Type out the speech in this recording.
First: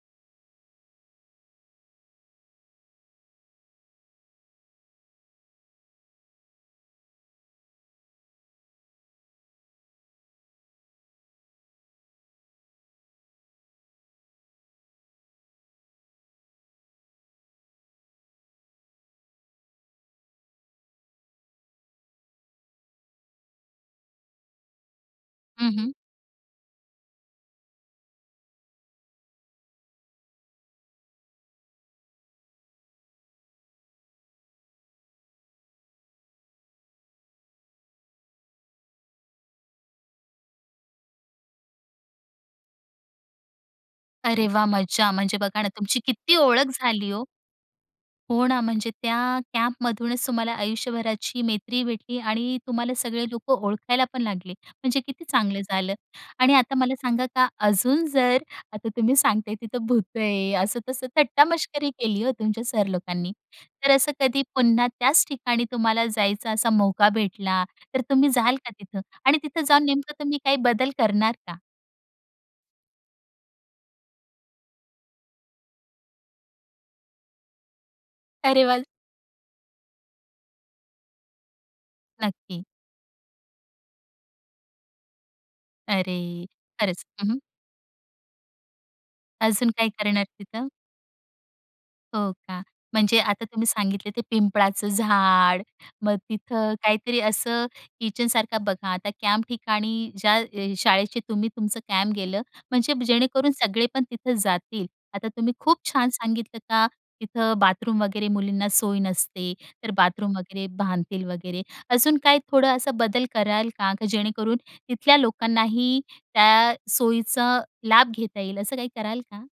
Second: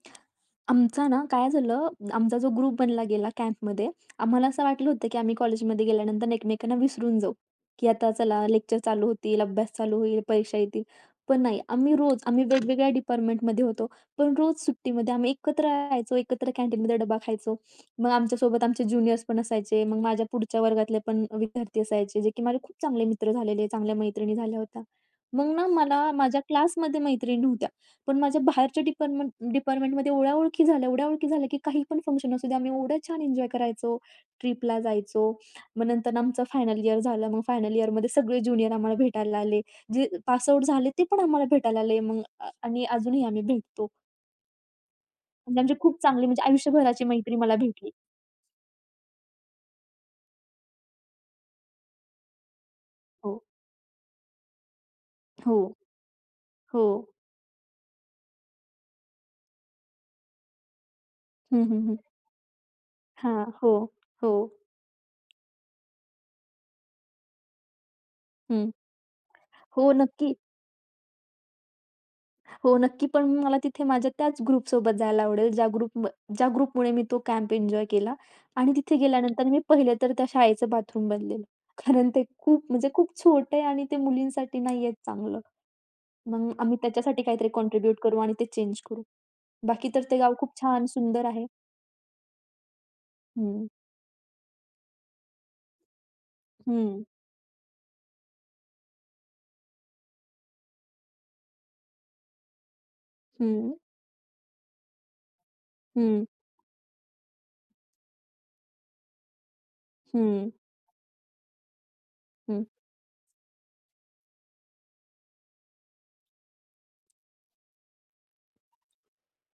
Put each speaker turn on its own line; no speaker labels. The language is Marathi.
आमचा ना. काय झालं, आमचा जो ग्रुप बनला गेला कॅम्पमध्ये आम्हाला असं वाटलं होतं की आम्ही कॉलेजमध्ये गेल्यानंतर एकमेकांना विसरून जाऊ, की आता चला लेक्चर चालू होतील, अभ्यास चालू होईल, परीक्षा येतील. पण नाही, आम्ही रोज आम्ही वेगवेगळ्या डिपार्टमेंटमध्ये होतो, पण रोज सुट्टीमध्ये आम्ही एकत्र राहायचो, एकत्र कॅन्टीनमध्ये डबा खायचो. मग आमच्या सोबत आमचे ज्युनियर्स पण असायचे, मग माझ्या पुढच्या वर्गातले पण विद्यार्थी असायचे, जे की माझे खूप चांगले मित्र झालेले, चांगल्या मैत्रिणी झाल्या होत्या. मग ना
हं, हं.
मला माझ्या क्लासमध्ये मैत्रिणी नव्हत्या, पण माझ्या बाहेरच्या डिपार्टमेंट डिपार्टमेंटमध्ये एवढ्या ओळखी झाल्या, एवढ्या ओळखी झाल्या की काही पण फंक्शन असू द्या आम्ही एवढ्या छान एन्जॉय करायचो, ट्रिपला जायचो. मग नंतर आमचं फायनल इयर झालं, मग फायनल इयरमध्ये सगळे ज्युनियर आम्हाला भेटायला आले, जे पास आऊट झाले, ते पण आम्हाला भेटायला आले मग अ, आणि अजूनही आम्ही भेटतो.
अरे वाह! मजा म्हणजे बघा ना,
म्हणजे खूप
तुमची
चांगली
किती
म्हणजे
ओळख
आयुष्यभराची
झाली हो.
मैत्री मला भेटली.
हो ना, म्हणजे त्या कॅम्पमधूनच तुम्हाला आयुष्यभराची मैत्री भेटली आणि तुम्हाला सगळे
हो.
लोकं ओळखायला पण लागले, म्हणजे किती
हो.
चांगलं झालं. आणि आता
हो.
मला सांगा का, अजून जर आता तुम्ही सांगताय तिथं भूतं आहे, असं तसं
हं, हं,
थट्टामस्करी
हं.
केली हो तुमच्या सर लोकांनी.
हां, हो,
तर असं
हो.
कधी पुन्हा त्याच ठिकाणी तुम्हाला जायचं असा मौका भेटला, तर तुम्ही जाल
हं.
का तिथं आणि तिथं जाऊन
हो,
नेमकं
नक्की.
तुम्ही काय बदल करणार का?
हो नक्की, पण मला तिथे माझ्या त्याच ग्रुपसोबत जायला आवडेल, ज्या ग्रुप ज्या ग्रुपमुळे मी तो कॅम्प एन्जॉय केला.
अरे
आणि
वा!
तिथे गेल्यानंतर मी पहिलं तर त्या शाळेचं बाथरूम बदलेल, कारण ते
नक्की.
खूप म्हणजे खूप छोटं आहे आणि ते मुलींसाठी नाहीये चांगलं.
अरे!
मग आम्ही
खरंच,
त्याच्यासाठी
हं.
काहीतरी कॉन्ट्रिब्यूट करू आणि ते चेंज करू.
अजून
बाकी
काय
तर ते
करणार
गाव खूप
तिथं?
छान सुंदर आहे.
हो का, म्हणजे आता तुम्ही
हं.
सांगितले ते पिंपळाचं झाड, मग तिथं
हं.
काहीतरी असं किचन सारखं बघा, आता कॅम्प ठिकाणी ज्या अ, शाळेचे तुम्ही तुमचं कॅम्प गेलं म्हणजे जेणेकरून
हं.
सगळे पण तिथं जातील. आता तुम्ही खूप छान
हं.
सांगितलं का, तिथं बाथरूम वगैरे मुलींना सोय नसते, तर बाथरूम
हं.
वगैरे बांधतील वगैरे, अजून काही
हं.
थोडं असा बदल कराल का? का जेणेकरून, तिथल्या लोकांनाही त्या सोयीचा लाभ घेता येईल, असं काही कराल का?